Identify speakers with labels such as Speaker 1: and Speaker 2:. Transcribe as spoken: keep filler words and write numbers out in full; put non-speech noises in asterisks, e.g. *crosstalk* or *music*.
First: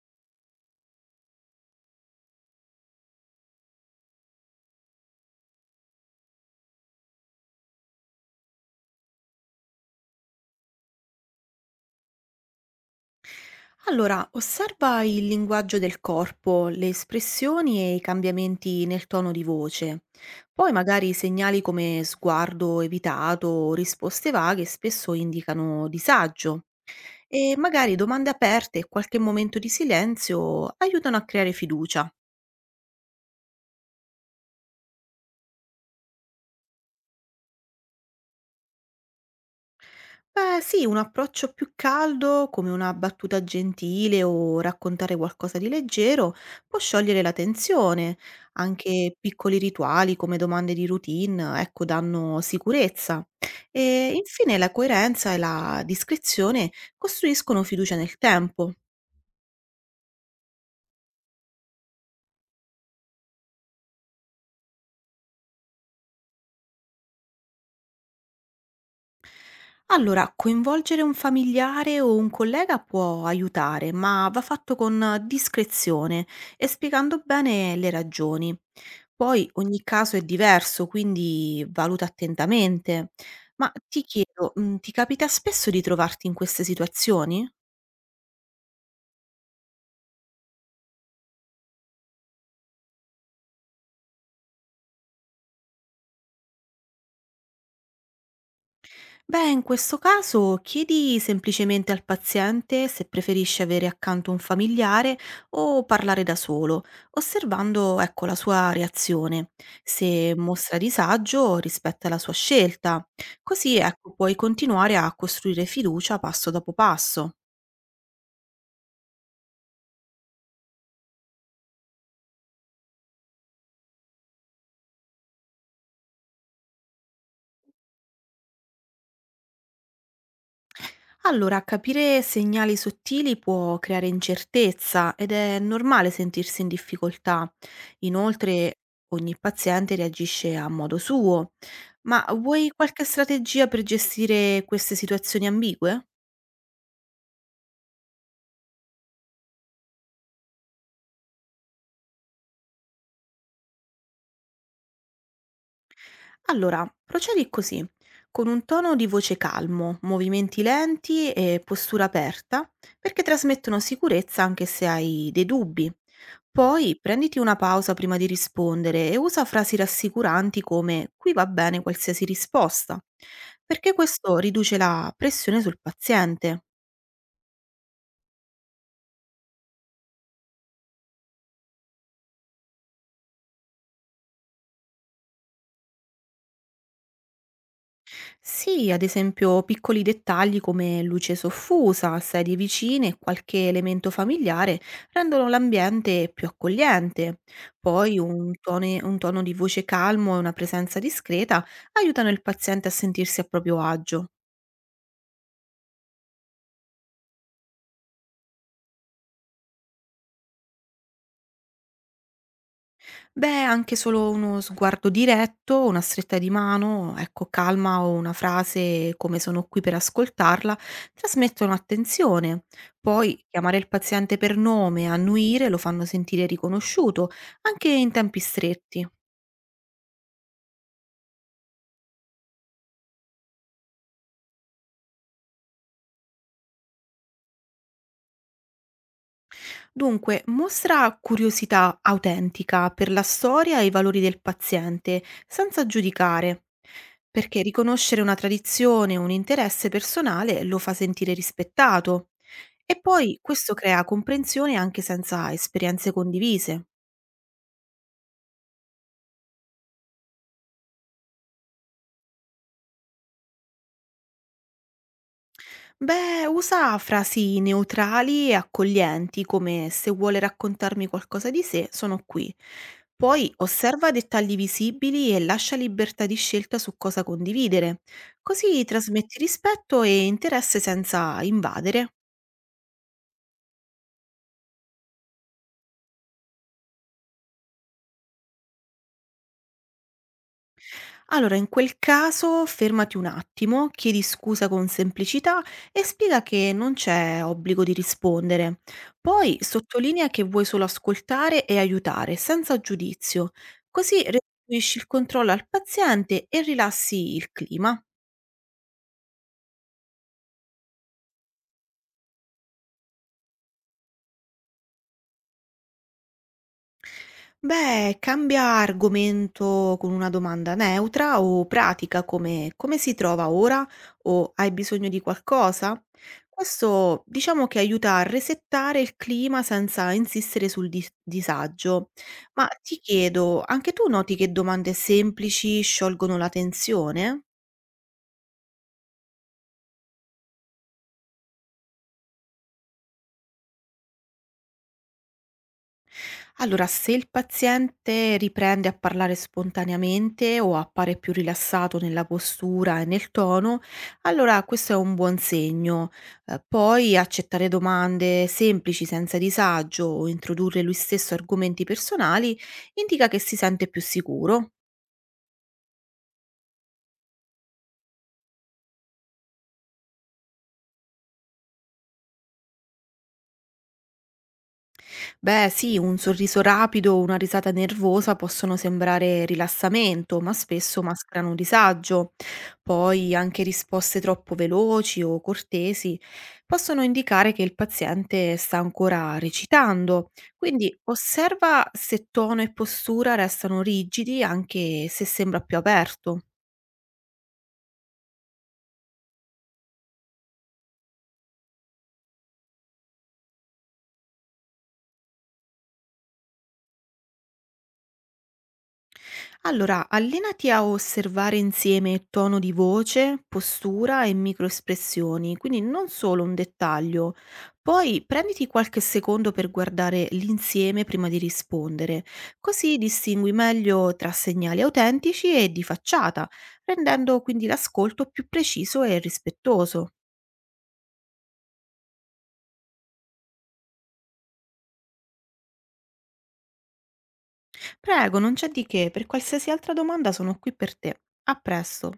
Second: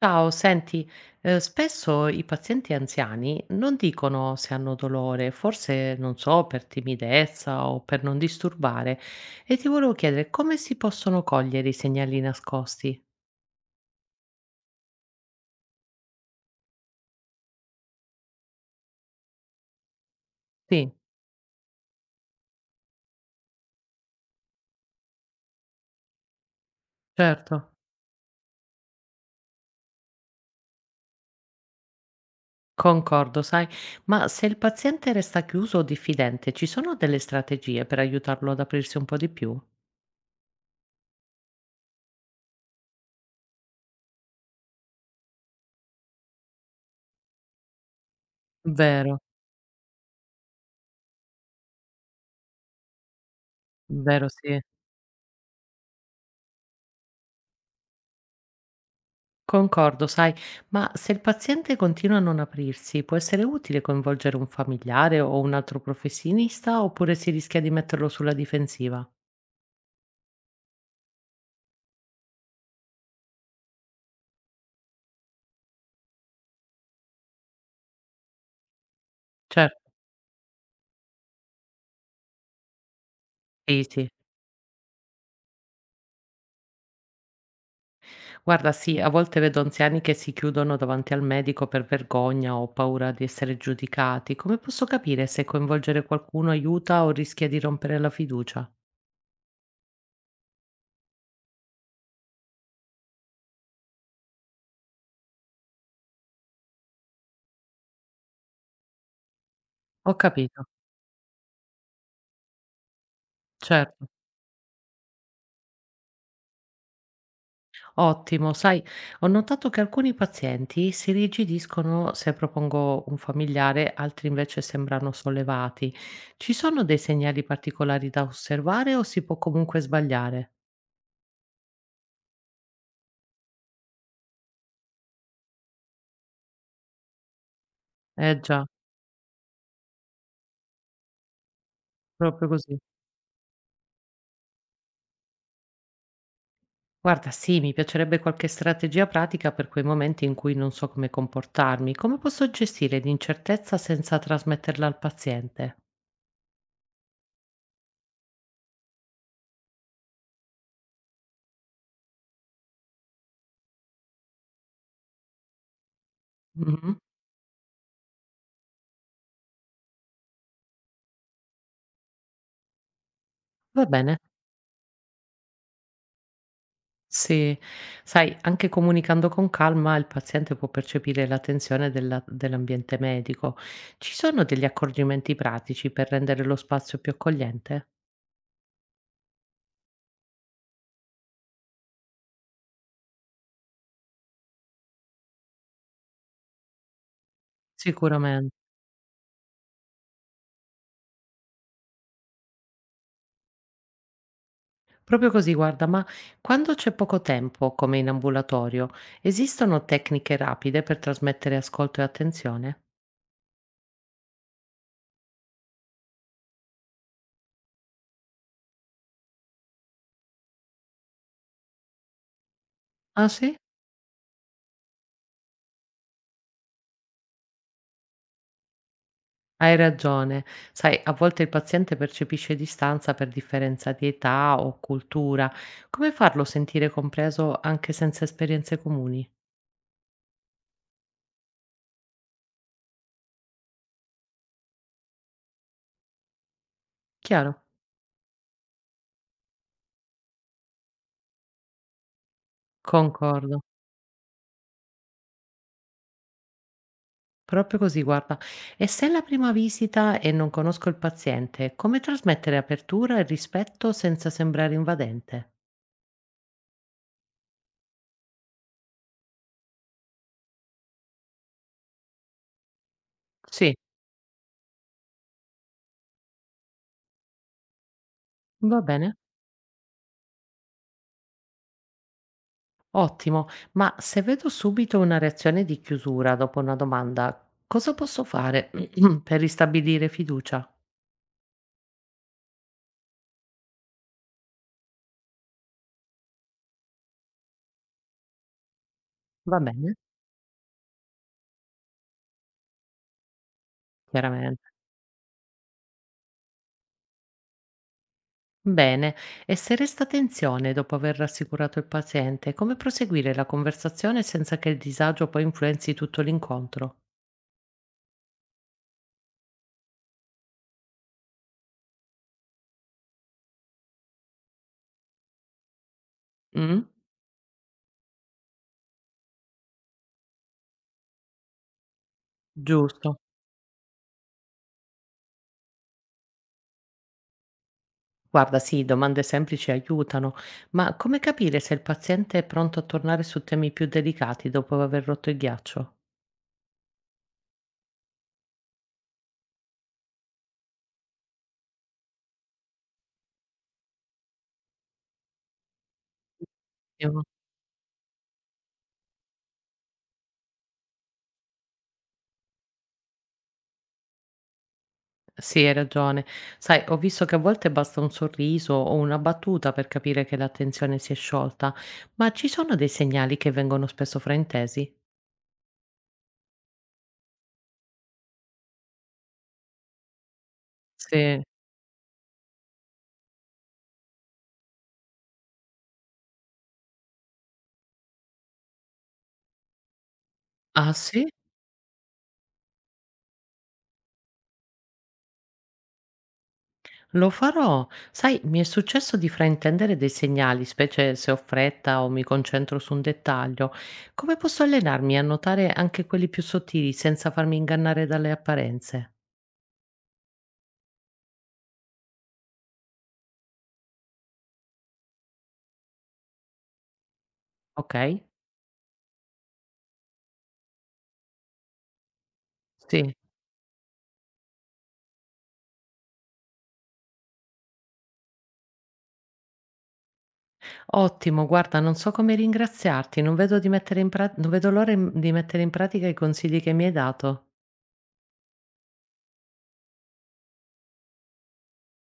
Speaker 1: Ciao, senti, eh, spesso i pazienti anziani non dicono se hanno dolore, forse non so, per timidezza o per non disturbare. E ti volevo chiedere come si possono cogliere i segnali nascosti?
Speaker 2: Allora, osserva il linguaggio del corpo, le espressioni e i cambiamenti nel tono di voce. Poi
Speaker 1: Sì,
Speaker 2: magari segnali come sguardo evitato o risposte vaghe spesso indicano disagio e
Speaker 1: certo,
Speaker 2: magari domande aperte e qualche momento di silenzio aiutano a creare fiducia.
Speaker 1: concordo, sai, ma se il paziente resta chiuso o diffidente, ci sono delle strategie per aiutarlo ad aprirsi un po' di più?
Speaker 2: Beh, sì, un approccio più caldo, come una battuta gentile o raccontare qualcosa di leggero, può sciogliere la tensione. Anche
Speaker 1: Vero,
Speaker 2: piccoli rituali come domande di routine, ecco, danno sicurezza. E
Speaker 1: vero,
Speaker 2: infine
Speaker 1: sì.
Speaker 2: la coerenza e la discrezione costruiscono fiducia nel tempo.
Speaker 1: Concordo, sai, ma se il paziente continua a non aprirsi, può essere utile coinvolgere un familiare o un altro professionista oppure si rischia di metterlo sulla difensiva?
Speaker 2: Allora, coinvolgere un familiare o un collega può aiutare, ma va fatto con discrezione e spiegando bene le ragioni. Poi ogni
Speaker 1: Certo,
Speaker 2: caso è diverso, quindi valuta attentamente. Ma
Speaker 1: sì,
Speaker 2: ti
Speaker 1: sì.
Speaker 2: chiedo, mm, ti capita spesso di trovarti in queste situazioni?
Speaker 1: Guarda, sì, a volte vedo anziani che si chiudono davanti al medico per vergogna o paura di essere giudicati. Come posso capire se coinvolgere qualcuno aiuta o rischia di rompere la fiducia?
Speaker 2: Beh, in questo caso chiedi semplicemente al paziente se preferisce avere accanto un familiare o parlare da solo, osservando, ecco, la sua reazione.
Speaker 1: Ho
Speaker 2: Se
Speaker 1: capito,
Speaker 2: mostra disagio, rispetta la sua scelta. Così,
Speaker 1: certo.
Speaker 2: ecco, puoi continuare a costruire fiducia passo dopo passo.
Speaker 1: Ottimo, sai, ho notato che alcuni pazienti si rigidiscono se propongo un familiare, altri invece sembrano sollevati. Ci sono dei segnali particolari da osservare o si può comunque sbagliare?
Speaker 2: Allora, capire segnali sottili può creare incertezza ed è normale sentirsi in difficoltà.
Speaker 1: Eh già,
Speaker 2: Inoltre, ogni paziente reagisce a modo suo. Ma
Speaker 1: proprio
Speaker 2: vuoi
Speaker 1: così.
Speaker 2: qualche strategia per gestire queste situazioni ambigue?
Speaker 1: Guarda, sì, mi piacerebbe qualche strategia pratica per quei momenti in cui non so come comportarmi. Come posso gestire l'incertezza senza trasmetterla al paziente?
Speaker 2: Allora, procedi così, con un tono di voce calmo, movimenti lenti e postura aperta, perché trasmettono sicurezza anche se hai dei dubbi. Poi
Speaker 1: Mhm.
Speaker 2: prenditi una pausa prima di rispondere e usa frasi rassicuranti come qui va bene qualsiasi risposta,
Speaker 1: Va
Speaker 2: perché
Speaker 1: bene.
Speaker 2: questo riduce la pressione sul paziente.
Speaker 1: Sì, sai, anche comunicando con calma il paziente può percepire la tensione della- dell'ambiente medico. Ci sono degli accorgimenti pratici per rendere lo spazio più accogliente?
Speaker 2: Sì, ad esempio piccoli dettagli come luce soffusa, sedie vicine e qualche elemento familiare rendono l'ambiente più accogliente. Poi un
Speaker 1: Sicuramente.
Speaker 2: tone- un tono di voce calmo e una presenza discreta aiutano il paziente a sentirsi a proprio agio.
Speaker 1: Proprio così, guarda, ma quando c'è poco tempo, come in ambulatorio, esistono tecniche rapide per trasmettere ascolto e attenzione?
Speaker 2: Beh, anche solo uno sguardo diretto, una stretta di mano, ecco, calma o una frase come "sono qui per ascoltarla", trasmettono attenzione.
Speaker 1: Ah
Speaker 2: Poi
Speaker 1: sì?
Speaker 2: chiamare il paziente per nome, annuire lo fanno sentire riconosciuto, anche in tempi stretti.
Speaker 1: Hai ragione. Sai, a volte il paziente percepisce distanza per differenza di età o cultura. Come farlo sentire compreso anche senza esperienze comuni?
Speaker 2: Dunque, mostra curiosità autentica per la storia e i valori del paziente, senza giudicare, perché
Speaker 1: Chiaro?
Speaker 2: riconoscere una tradizione o un interesse personale lo fa sentire rispettato. E poi
Speaker 1: Concordo.
Speaker 2: questo crea comprensione anche senza esperienze condivise.
Speaker 1: Proprio così, guarda. E se è la prima visita e non conosco il paziente, come trasmettere apertura e rispetto senza sembrare invadente?
Speaker 2: Beh, usa frasi neutrali e accoglienti, come se vuole raccontarmi qualcosa di sé, sono qui. Poi
Speaker 1: Sì,
Speaker 2: osserva dettagli visibili e lascia libertà di scelta su cosa condividere,
Speaker 1: va
Speaker 2: così
Speaker 1: bene.
Speaker 2: trasmetti rispetto e interesse senza invadere.
Speaker 1: Ottimo. Ma se vedo subito una reazione di chiusura dopo una domanda, cosa posso fare *clears throat* per ristabilire fiducia?
Speaker 2: Allora, in quel caso fermati un attimo, chiedi scusa con semplicità e spiega che non c'è obbligo di rispondere. Poi
Speaker 1: Va bene.
Speaker 2: sottolinea che vuoi solo ascoltare e aiutare, senza giudizio. Così
Speaker 1: Chiaramente.
Speaker 2: restituisci il controllo al paziente e rilassi il clima.
Speaker 1: Bene, e se resta tensione dopo aver rassicurato il paziente, come proseguire la conversazione senza che il disagio poi influenzi tutto l'incontro?
Speaker 2: Beh, cambia argomento con una domanda neutra o pratica come: "Come si trova ora?" o "Hai bisogno di qualcosa?"
Speaker 1: Mm?
Speaker 2: Questo diciamo che aiuta a resettare il clima senza insistere sul dis disagio. Ma ti
Speaker 1: Giusto.
Speaker 2: chiedo, anche tu noti che domande semplici sciolgono la tensione?
Speaker 1: Guarda, sì, domande semplici aiutano, ma come capire se il paziente è pronto a tornare su temi più delicati dopo aver rotto il ghiaccio?
Speaker 2: Allora, se il paziente riprende a parlare spontaneamente o appare più rilassato nella postura e nel tono, allora questo è un buon segno. Eh, poi
Speaker 1: Mm.
Speaker 2: accettare domande semplici senza disagio o introdurre lui stesso argomenti personali indica che si sente più sicuro.
Speaker 1: Sì, hai ragione. Sai, ho visto che a volte basta un sorriso o una battuta per capire che la tensione si è sciolta, ma ci sono dei segnali che vengono spesso fraintesi?
Speaker 2: Beh, sì, un sorriso rapido o una risata nervosa possono sembrare rilassamento, ma spesso
Speaker 1: Sì.
Speaker 2: mascherano un disagio. Poi anche risposte troppo veloci o cortesi possono indicare che il paziente sta ancora recitando. Quindi
Speaker 1: Ah sì?
Speaker 2: osserva se tono e postura restano rigidi anche se sembra più aperto.
Speaker 1: Lo farò. Sai, mi è successo di fraintendere dei segnali, specie se ho fretta o mi concentro su un dettaglio. Come posso allenarmi a notare anche quelli più sottili senza farmi ingannare dalle apparenze?
Speaker 2: Allora, allenati a osservare insieme tono di voce, postura e microespressioni, quindi non solo un dettaglio.
Speaker 1: Ok?
Speaker 2: Poi prenditi qualche secondo per guardare l'insieme prima di rispondere, così
Speaker 1: Sì.
Speaker 2: distingui meglio tra segnali autentici e di facciata, rendendo quindi l'ascolto più preciso e rispettoso.
Speaker 1: Ottimo, guarda, non so come ringraziarti, non vedo di mettere in pra- non vedo l'ora in- di mettere in pratica i consigli che mi hai dato.
Speaker 2: Prego, non c'è di che, per qualsiasi altra domanda sono qui per te. A presto.